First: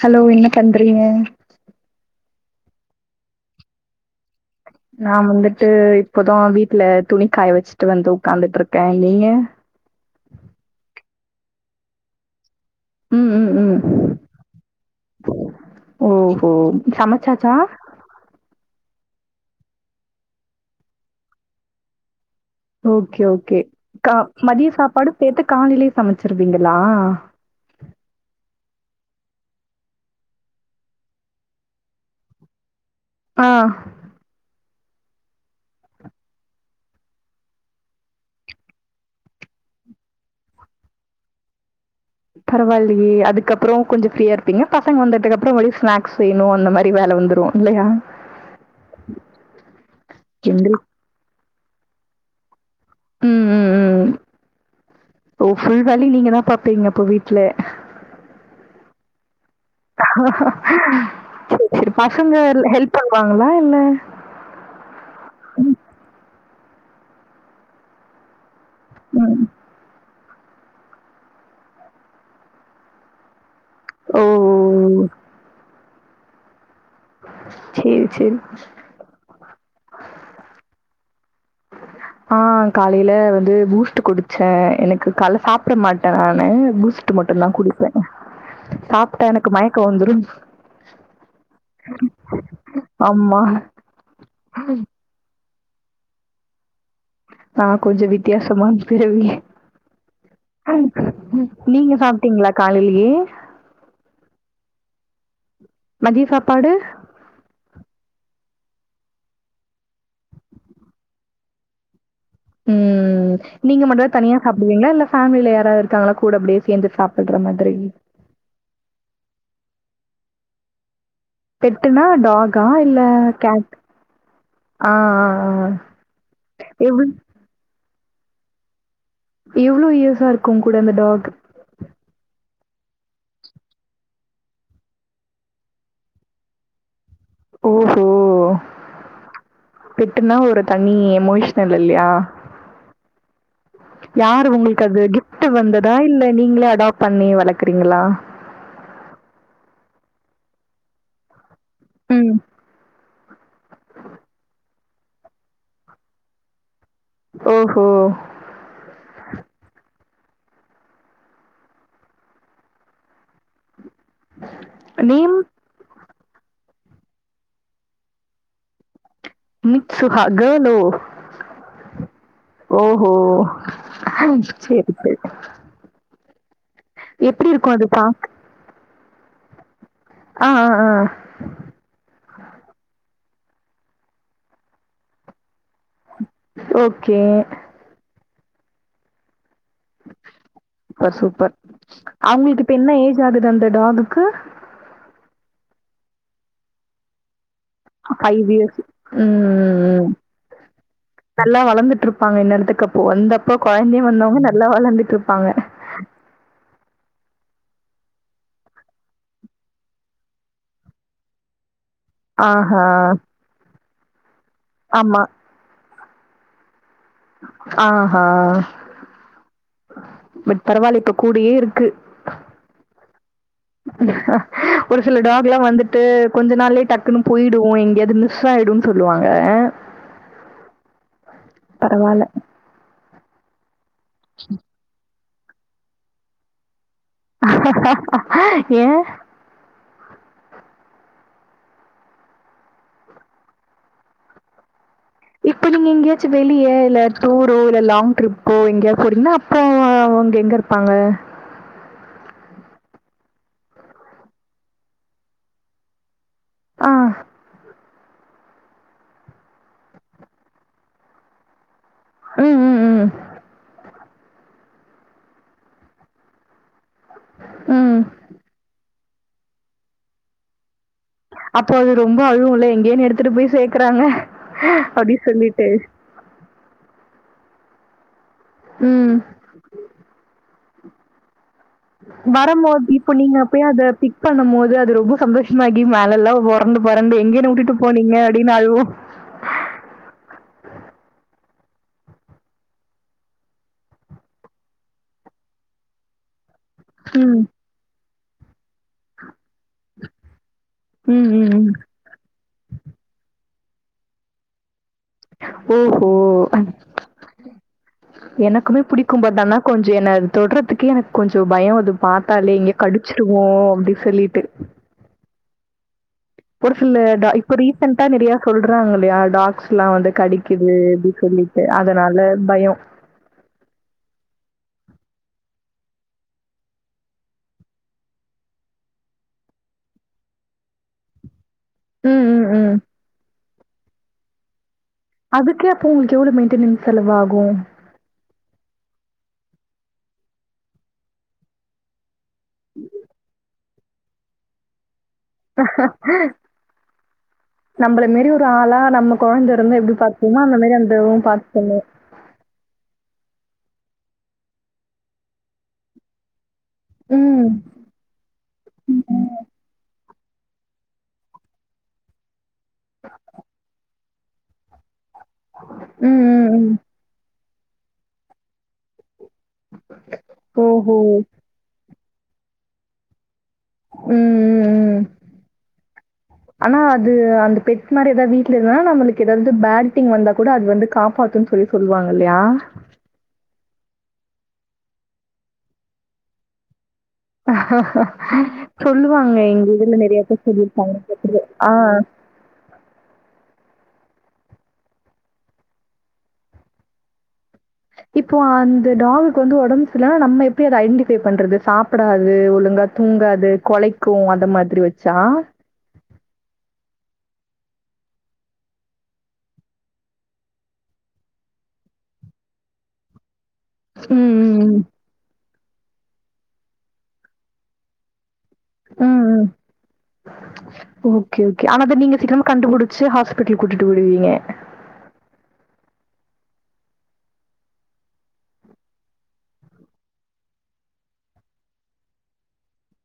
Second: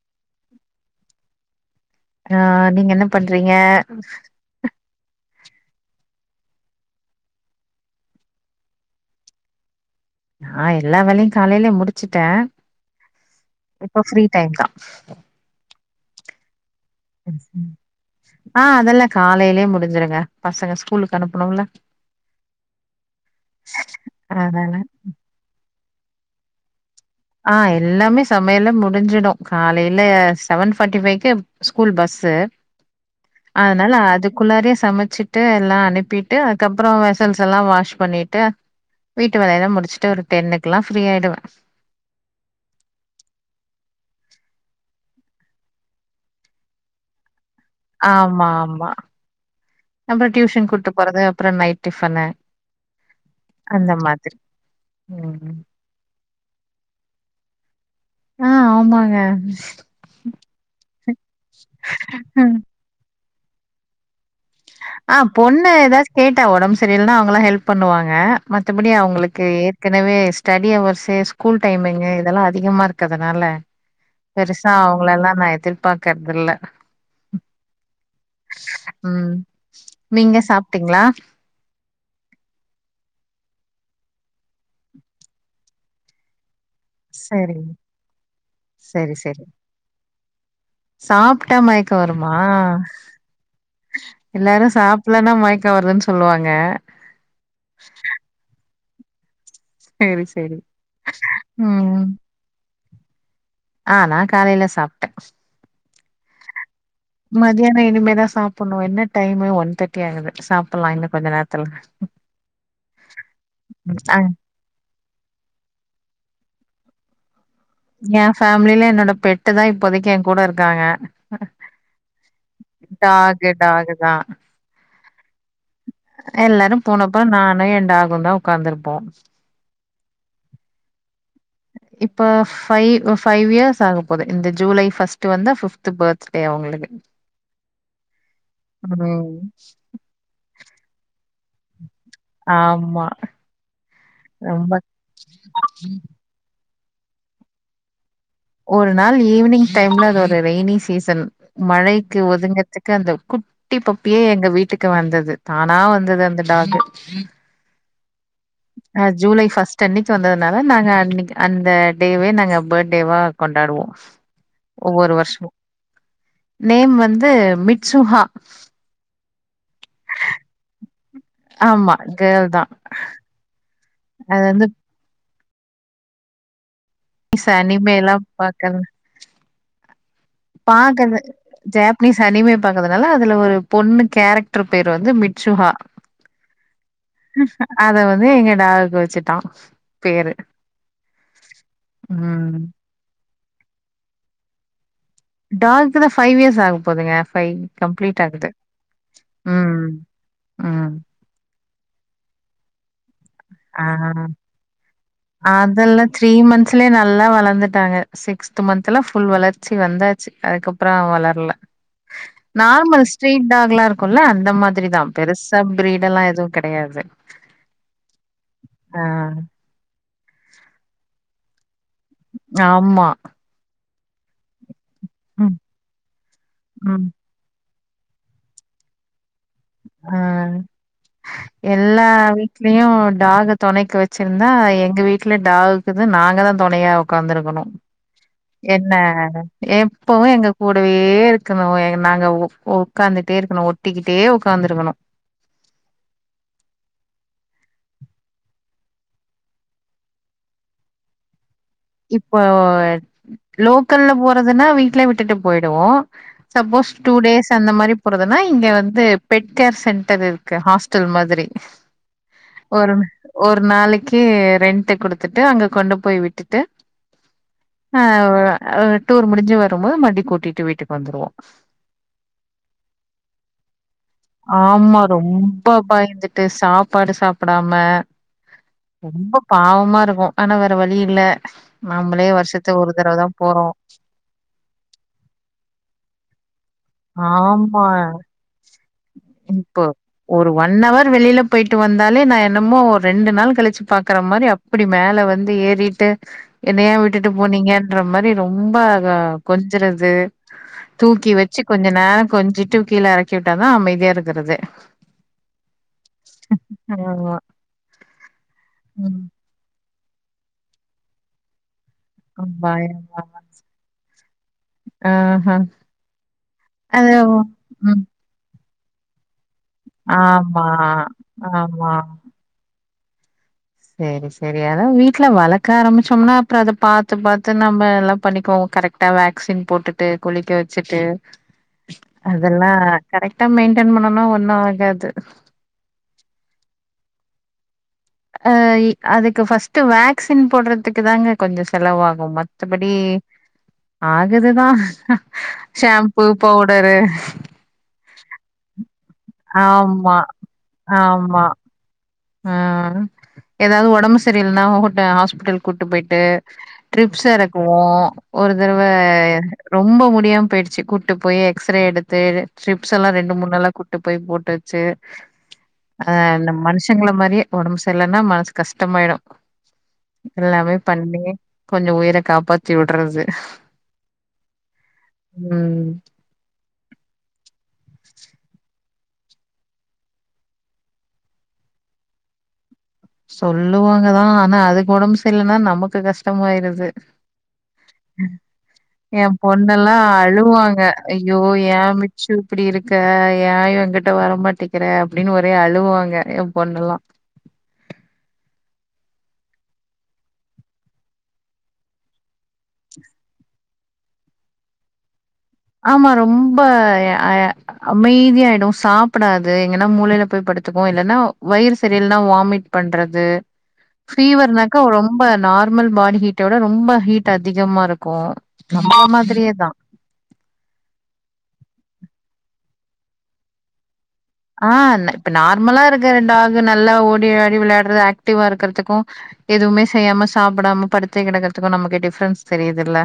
Hello என்ன பண்றீங்க ஆ நீங்க என்ன பண்றீங்க நா வந்துட்டு இப்போதா வீட்ல துணிக்காய வச்சுட்டு வந்து உக்காந்துட்டு இருக்கே நீங்க நா எல்லா வேலையு காலைலே முடிச்சுட்டே ம் ம் ம் இப்ப ஃப்ரீ டைம் தா ஓஹோ சமச்சாச்சா ஆ அதெல்லா காலைலே முடிஞ்சிருங்க பசங்க ஸ்கூலுக்கு அனுப்புனுல ஓகே ஓகே கா மதிய அதனால சாப்பாடு சேர்த்து காலைலே சமைச்சிருவீங்களா ஆ எல்லாமே சமையலே முடிஞ்சிடு காலைல செவன் ஃபார்ட்டி ஃபைவ்கு ஸ்கூல் பஸ்ஸு [inaudible] அதனால அது குள்ளாரயே சமைச்சிட்டு எல்லா அனுப்பிட்டு அதுக்கப்றோ வெசல்ஸ் எல்லா வாஷ் பண்ணிட்டு வீட்டு வேலைலா முடிச்சுட்டு ஒரு டென்னுக்குல்லா ஃப்ரீயா யிடுவே பரவால்லியே அதுக்கப்புறோ கொஞ்ச ஃப்ரீயா இருப்பீங்க பசங்க வந்ததுக்கு அப்புறோ ஒரே ஸ்னக்ஸ் செய்யணு அந்த மாரி வேல வந்துரு இல்லையா ஆமாமா அப்புறோ டியூஷன் எங்கள் கூட்டு போறது அப்புறோ நைட் டிஃபனு ம் ம் அந்த மாதிரி ம் சரி நீங்க தா பாப்பீங்க அப்போ வீட்ல ஆ ஆமாங்க. சேரி சேரி பசங்க ம் ஹெல்ப் பண்வாங்களா இல்ல ஆ பொண்ணு ஏதாச்சு கேட்டே உடம்பு சரில்லனா அவங்கதா ஹெல்ப் பண்ணுவாங்க மத்தபடி ம் அவங்களுக்கு ஏற்கனவே ஸ் ஸ்டடி ஹவர்ஸு ஸ்கூல் டைமிங்கு இதெல்லா அதிகமா இருக்கதுனால ஓ ஓ பெருசா ஓ அவங்களலா நா எதிர்பாக்கறதில்ல செரி செரி ம் நீங்க சாப்ட்டீங்களா ஆ காலைல வந்து பூஸ்ட்டு குடிச்சே எனக்கு கால்ல சாப்ட மாட்டே நானு பூஸ் டு மட்டுந்தா சரிங்க. குடிப்பே சரி சாப்ட்டா சரி. எனக்கு மயக்க வந்துரு சாப்ட்டா மயக்க வருமா ஆமா. எல்லாரு சாப் இல்லனா மயக்க வருதுன் சொல்லுவாங்க நா கொஞ்ச வித்தியாசமான் பிறவி சரி சரி. நீங்க ம் சாப்ட்டீங்ளா காலைலயே ஆ நா காலைல சாப்ட்டே மதிய சாப்பாடு மத்யான இனிமேதா சாப்பணு என்ன டைமு ஒன் தேர்ட்டி ஆகுது சாப்பல்லா இன்னு கொஞ்ச நேரத்துல ம் நீங்க ம் மட்டுதா அங் தனியா அப்டிங்ளா இல்ல ஃபேமில யாராது இருக்காங்களா கூட அப்டியே சேந்து சாப்பட்ற மாரி ஏ ஃபேமில என்னோட பெட்டு தா இப்போதைக்கு எ கூட இருக்காங்க பெட்டுனா டாகா இல்ல டாகு கேட் டாகு ஆ ஆ ஆ எல்லாரு எவ்ளோ போனப்பறோ நானு எ டாகுதா தா உக்காந்துருப்போ எவ்ளோ இயர்ஸா இருக்கு உங்கூட அந்த டாக் இப்ப ஃபைவ் ஃபைவ் இயர்ஸ் ஆக போது இந்த ஜூலை பஸ்ட்டு வந்தா பிப்த் பர்த்டே அவங்களுக்கு ஓஹோ ம். பெட்டுன்னா ஒரு தணி எமோஷனல் இல்லயா ஆம்மா யாரு உங்களுக்கு அது கிஃப்ட்டு வந்ததா இல்ல நீங்களே அடாப்ட் பண்ணி வளக்குறீங்களா ஒரு நாள் ஈவினிங் டைம்ல அது ஒரு ரெய்னி சீசன் மழைக்கு ம். ஒதுங்க துக்கு அந்த குட்டி பப்பியே எங்க வீட்டுக்கு வந்தது தானா வந்தது அந்த டாக்கு ஓஹோ ஆ ஜூலை ஃபர்ஸ்ட்டு அன்னைக்கு வந்ததுனால நாங்க அன் அந்த டேவே நாங்க பர்டேவா கொண்டாடுவோ ஒவ்வொரு நேம் வருஷமு நேம் வந்து மிட்சுஹா மிட்சுகா கேர்ள் ஓ ஆமா கேர்ள் தான். ஓஹோ அ அது வந்து ச எப்படி இருக்கும் அது சனிமேல்லாம் பாக்க ஆ, ஆ, ஆ. பாக்கது ஜாப்பனீஸ் அனிமை பாக்கறதுனால அதுல ஒரு பொண்ணு கேரக்டர் பேர் வந்து மிட்சுஹா ஓகே அத வந்து எங்க டாகுக்கு வச்சுட்டா பர் சூப்பர் ம். அவங்களுக்கு இப்ப என்ன ஏஜ் ஆகுது அந்த டாகுக்கு டாக்கு தா ஃபைவ் இயர்ஸ் ஆக போதுங்க ஃபைவ் ஃபைவ் இயர்ஸ் ம் ம் ம் ம். நல்லா வளந்துட்ருப்பாங்க இன்னேர்த்துக்கு அப்போ வந்தப்போ கொழந்தையா வந்தவங்க நல்லா வளர்ந்துட்ருப் அதெல்லா த்ரீ மந்த்ஸ்லயே நல்லா வளந்துட்டாங்க சிக்ஸ்த் மந்த்துல்லா புல் வளர்ச்சி வந்தாச்சு அதுக்கப்பற அவ வளர்ல ஆஹா! நார்மல் ஸ்ட்ரீட் டாக்ல்லா இருக்குல்ல அந்த மாரிதா ஆமா. பெருசு ச ப்ரீடல்லாம் எதுவும் கெடையாது ஆஹா ஆ பட் பரவாயில்ல இப்ப கூடயே இருக்கு ஆம்மா ஒரு சில டாக் ம் எல்லாம் வந்துட்டு கொஞ்ச நாள்யே ம் டக்குன்னு போய்டும் எங்கேயாவது மிஸ் ஆய்டும்னு சொல்லுவாங்க அ எல்லா பரவால்ல. வீட்லயும் டாக்க தொணைக்கு வச்சிருந்தா எங்க வீட்ல டாகுக்கு நாங்க தான் தொணையா உட்காந்துருக்கணும் என்ன ஏன்? எப்பவும் எங்க கூடவே இருக்கணும் நாங்க உக் உட்காந்துட்டே இருக்கணும் ஒட்டிக்கிட்டே உக்காந்திருக்கணும் இப்ப நீங்க எங்கேயாச்சும் வெளியே இல்ல டூரோ இல்ல லாங் ட்ரிப்போ எங்கேயா போனீங்கன்னா அப்போ அவங்க எங்க இரு பாங்க இப்போ லோக்கல்ல போறதுன்னா வீடல் விட்டுட்டு போய்டுவோம் ஆ. சப்போஸ் டூ டேஸ் அந்த மாரி போறதுனா இங்க வந்து பெட் கேர் சென்டர் இருக்கு ஹாஸ்டல் மாதிரி ம், ம், ஒரு ம். ஒரு நாளைக்கு ரெண்ட் குடுத்துட்டு அங்க கொண்டு போய் விட்டுட்டு ம். ஆ டூர் முடிஞ்சு வரும்போது மருப்டி கூட்டிட்டு வீட்டுக்கு வந்துடுவோம் அப்போ அது ரொம்ப அழுவும் இல்ல எங்கேன்னு எடுத்துட்டு போய் சேர்க்கறாங்க ஆமா அப்டி ரொம்ப சொல்லிட்டு. பயந்து ட்டு சாப்பாடு சாப்படாம ம். ரொம்ப பாவமா இருக்கும் ஆனா வழி இல்ல நாமளே வருஷத்து வரும்போது ஒரு இப்ப தடவ தா நீங்க அப்ப போறோ அத பிக் பண்ணும் போது அது ரொம்ப சந்தோஷமாகி மேலெல்லாம் ஒர பறந்து பறந்து எங்கேயன்னு வுட்டுட்டு போனீங்க அப்டீன்னு அழுவும் ப்போ ஒரு ஒன் ஹவர் வெளில போய்ட்டு வந்தாலே நான் என்னமோ ஒரு ரெண்டு நாள் கழிச்சு பாக்குற மாரி அப் அப்டி மேல வந்து ஏறிட்டு என்ன ஏன் விட்டுட்டு ம் போனீங்கன்ற மாரி ரொம்ப அத கொஞ்சுறது ம் தூக்கி ம் வச்சு ம் கொஞ்ச நேரம் கொஞ்சிட்டு கீழ இறக்கி விட்டாதா அமைதியா இருக்குறதே ஓஹோ எனக்குமே புடிக்கு ம் பட் ஆனா கொஞ்சோ என அது தொட்றதுக்கே எனக்கு கொஞ்சோ பயம் அது பாத்தாலே எங்க பயமா கடிச்சிடுமோ அப்டி சொல்லிட்டு ஆ ஹ ஒரு சில டா இப்ப ரீசெண்டா ம் நெறயா சொல்றாங்கல்லையா டாக்ஸ் லாம் வந்து ஆமா கடிக்குது அப்டினு சொல்லிட்டு ஆமா அதனால பயம் சேரி சேரி அதான் வீட்ல வளக்க ஆரம்பிச்சோனா அப்புறம் அதை பாத்து பாத்து நம்ம எல்லா பண்ணிக்குவோம் கரெக்ட் அத வேக்சின் போட்டுட்டு குளிக்க வச்சுட்டு ம் ம் அதெல்லா ம் கரெக்டா மெயின்டெய்ன் பண்ணுனா ஒண்ணு ஆகாது அதுக்கு அப்போ உங்களுக்கு எவ்ளோ மெயின்டெனிங்ஸ் செலவு ஆகு அ அதுக்கு ஃபஸ்ட் வேக்சின் போடுறதுக்கு தாங்க கொஞ்சோ செலவாகு மத்தபடி ஆகுது தான் ஷாம்பூ பவுடரு நம்மள மீறி ஒரு ஆளா நம்ம கொழந்த இருந்தா எப்டி ஆமா பாத்துபோமோ அந்த மாரி அந்த இதுவும் ஆமா. பாத்துபீங்க ஆ ஏதாவது ஒடம்பு சரியல்ன்னா ஹோட் ஹாஸ்பிட்டல் கூட்டு போய்ட்டு ட்ரிப்ஸ் ம் எறக்குவோ ஒரு தரவ ரொம்ப முடியாம போயிடுச்சு கூ ட்டு போய் எக்ஸ்ரே எடுத்து டிரிப்ஸ் எல்லா ரெண்டு மூணு நாளா கூட்டு போய் போட்டு வச்சு அ ம் ம் நம் ம் மனுஷங்கள மாரியே ஒடம்பு செர்லன்னா மனசு கஷ்டமாயிடு எல்லாமே ஓஹோ பண்ணி கொஞ்சோ உயிர காப்பாத்திவுட்றது ம் ம் ம் அனா அது அந்த பெட் மாரி எதாவ் வீட்ல இருந்தனா நம்மளுக்கு எதாவது பேட் திங் வந்தா கூட அது வந்து காப்பாத்துன் பொய் சொல்லுவாங்கல்யா சொல்லுவாங்கதா அனா அதுக்கு ஒடம்பு செர்லன்னா நமக்கு கஷ்டமாயிருது எ சொல்லுவாங்க எங்க இதுல பொண்னெல்லா நெறைய பேர் அழுவாங்க சொல்லியிருக்காங்க. ஐயோ ஆ ஏ மி சூ இப்படி இருக்க ஏ எங்கிட்ட வரமாட்டிக்கற அப்டின்னு ஒரே அழுவாங்க எ பொண்ணுல்லா இப்போ அந்த டாகுக்கு வந்து ஒடம்பு சர்லனா நம்ம எப்டி அத ஐடென்டிஃபை பண்றது சாப்படாது ஒழுங்கா தூங்காது கொழைக்கு அந்த மாதிரி வச்சா ஆமா ரொம்ப அ அமைதியாயிடு சாப்டாது எங்கன்னா மூளைல போய் படுத்துக்கு இல்லன்னா வயிறு சரி இல்லனா வாமிட் பண்றது ம், ம், ஃபீவர்னாக்கா ம். ரொம்ப நார்மல் பாடி ஹீட்டோட ரொம்ப ஹீட் அதிகமா இருக்கு நம்மல ம், ம். மாதிரியேதா ஓகே ஓகே அனா அத நீங்க சீக்கிறமா கண்டுபுடிச்சு ஹாஸ்பிட்டல் கூட்டிட்டு ஓடுவீங்க அ ந இப்ப நார்மலா இருக்கற டாகு நல்லா ஓடியாடி விளையாடுறது ஆக்டிவா இருக்கறதுக்கு எதுவுமே செய்யாம சாப்படாம படுத்தே கெடக்கறதுக்கு நமக்கு டிஃப்ரென்ஸ் தெரியுதுல்ல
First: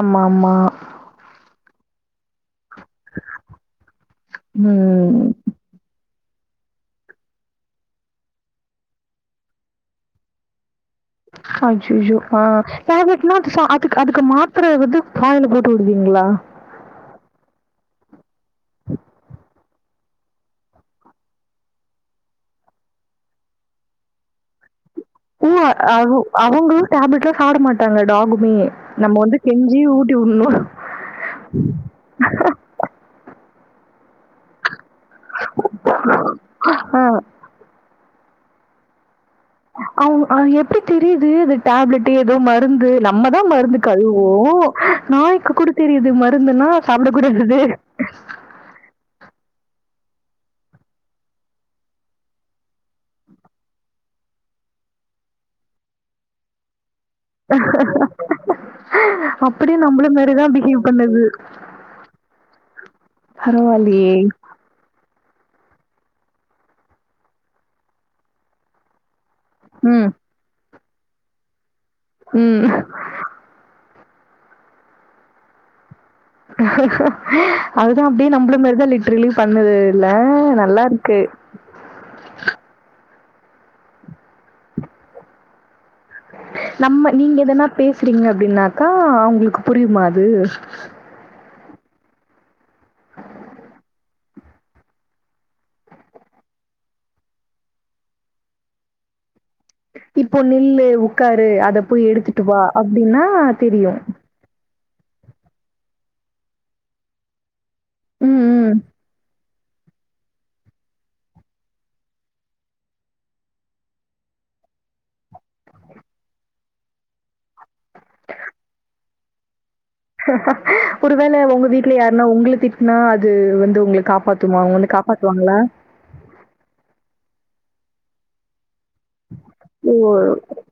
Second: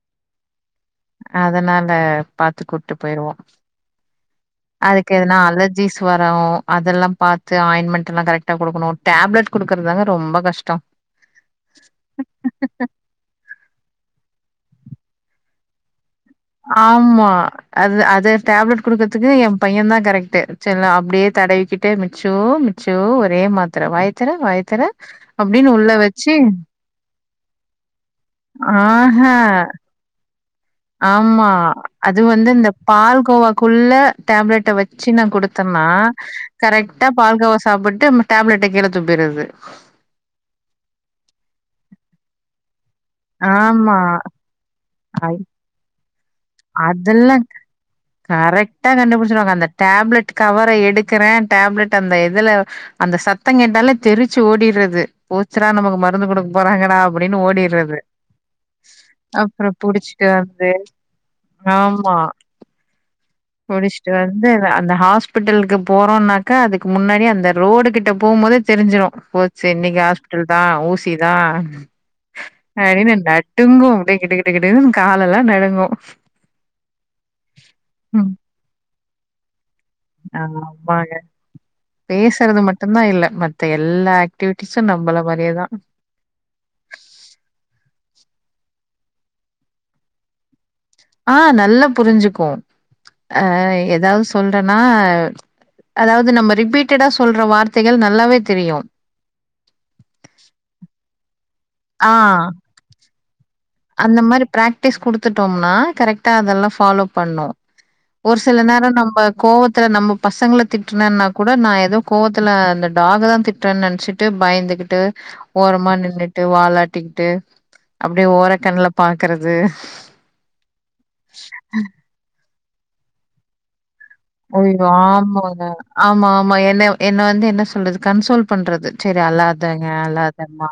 ஆமா, ஆமா. அதனால பாத்து கூட்டு போயிருவோ ம் கெதுனா அல ஜீஸ் வரு அதல்லா பாத்து ஆயின்மெண்ட் எல்லா கரெக்டா குடுக்கணு டேப்லெட் குடுக்கறதாங்க ரொம்ப கஷ்டோ அய்யய்யோ ஆ டேப்லெட் [unintelligible] சா அதுக்கு அதுக்கு மாத்தர வந்து வாயில போட்டுவுடுவீங்களா ஆமா அது அது டேப்லெட் குடுக்கறதுக்கு எ பைய தா கரெக்ட்டு சேர் லா அப்டியே தடவிக்கிட்டு மிச்சு சூ ஒரே மாத்தர வாயத்தர வாயத்தர அப்டின் உள்ள வச்சி டேப்லெட்லா சாப்ட மாட்டாங்க டாகுமே நம்ப வந்து ஆஹா கெஞ்சி ஊட்டிவுடணு ஆமா அது வந்து இந்த பால் கோவாக்குள்ள டேப்லெட்ட வெச் ச்சி நா குடுத்தன்னா ஆ கரெக்டா பால் கோவா சாப்ட்டு டேப்லெட்ட கீழ துப்பிர்றது அவுக அது எப்டி தெரியிது அது டேப்லெட்டு எதோ மருந்து நம்பதா மருந்து ஆமா கழுவோ அய் நாய்க்கு கூட தெரியிது மருந்துன்னா சாப்பட அதெல்லா கூடாதது கரெக்டா கண்டுபுடிச்சிருவாங்க அந்த டேப்லெட் கவர எடுக்கறே டேப்லெட் அந்த இதுல அந்த சத்தோ கேட்டாலே தெரிச்சி ஓடிறது போச்சுரா நமக்கு மருந்து குடுக் போறாங்கடா அப்டின்னு ஓடிறது அப்பறோ புடிச்சிட்டு வந்து இது ஆமா முடிச்சிட்டு பரவாயில்லையே! வந்து அந்த ஹாஸ் பிட்டலுக்கு போறோனாக்க அதுக்கு முன்னாடியே அந்த ரோடு கிட்ட போம்போதே தெரிஞ்சிரு போச்சு இன்னிக்கு ம். ஹாஸ் பிட்டல்தா ஊசி தா ம். அப்டின்னு நட் டுங்கு அப்டியே கிடுகிடுன் காலெல்லா நடுங்கு அதுதா அப்டியே ம் நம்பளமாரிதா லிட்ரலி பண்ணுது இல்ல நல்லாருக்கு பேசறது மட்டுதா இல்ல மத்த எல்லா ஆக்டிவிட்டிஸு நம்பள மாறியேதா நம்ப நீங்க எதனா பேசுறீங்க அப்டின்னாக்கா அவுங்களுக்கு புரிமா அது ஆ நல்லா புரிஞ்சுக்கு அ எதாவது சொல்றன்னா அதாவது நம்ம ரிப்பீட்டடா சொல்ற வார்த்தைகள் நல்லாவே தெரியு. இப்போ நில்லு உக்காரு அத போய் ஆ எடுத்துட்டு வா அப்டின்னா தெரியு. இந்த மாரி பிராக்டிஸ் குடுத்துட்டோம்னா கரெக்ட்டா அதெல்லா ஃபாலோ பண்ணு. ஒரு ம் சில ம் நேரோ நம்ப கோவத்துல நம்ம பசங்ள திட்டுனன்னா கூட நா எதோ கோவத்துல அந்த டாகதா திட்றன் நெனச்சிட் ட்டு பயந்துகிட்டு ஓரமா நின்னுட்டு வாலாட்டிக்கிட்டு அப்டியே ஓர க்கண்ல பாக்கறது ஒருவேள உங்க வீட்ல யாருன்னா உங்ள திட்னா அது வந்து உங்ள காப்பாத் அய்யோ ஆமாங்க ஆமா ஆமா என்ன என்ன வந்து என்ன சொல்றது கன்சோல் பண்றது செரி அழாதங்க ஓ அழாதம்மா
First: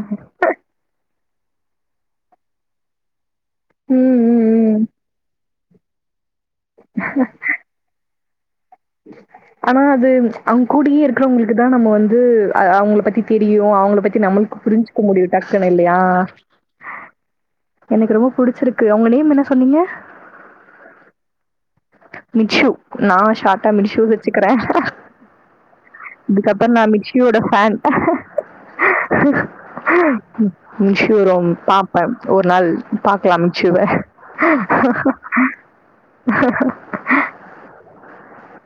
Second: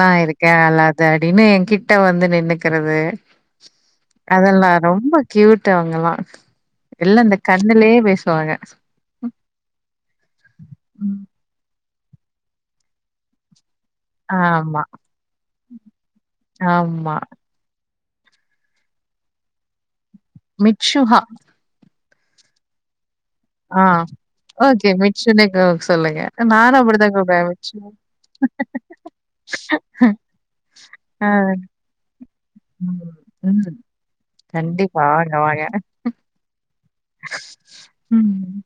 நா இருக் கே அழாத அப்டினு எ கிட்ட வந்து நின்னுக்கிறது. ம் ம் அதல்லா ம் ரொம்ப கியூட்டு அவங்கெல்லா எல்லா இந்த தில்லையே பேசுவாங்க. ஆனா அது அவுங் கூடியே ம். இருக்றவங்களுக்கு தா நம்ப வந்து ஆ அவுங்ள பத்தி தெரியு அவங்ள ப த்தி நம்முள்க்கு ஆமா புரிஞ்க்க முடியு டக்குனு இல்லையா? ஆமா எனக்கு ரொம்ப புடிச்சிருக்கு உங்க நேம் என்ன சொன்னீங்க? மிட்சுகா. மிட்சு நா ஷாட்டா மிடிசுனு வெச்சுகறே. சினேகோவுக் சொல்லுங்க அ நானு அப்டிதா கூப்டுவே மிட்சு. ம் மிட்சு ஆ. ரொம் பாப் பப் ஒரு நாள் ம். பாக்லா மிட்சுவ. ம். கண்டிப்பா. வாங்க, வாங்க. ம்.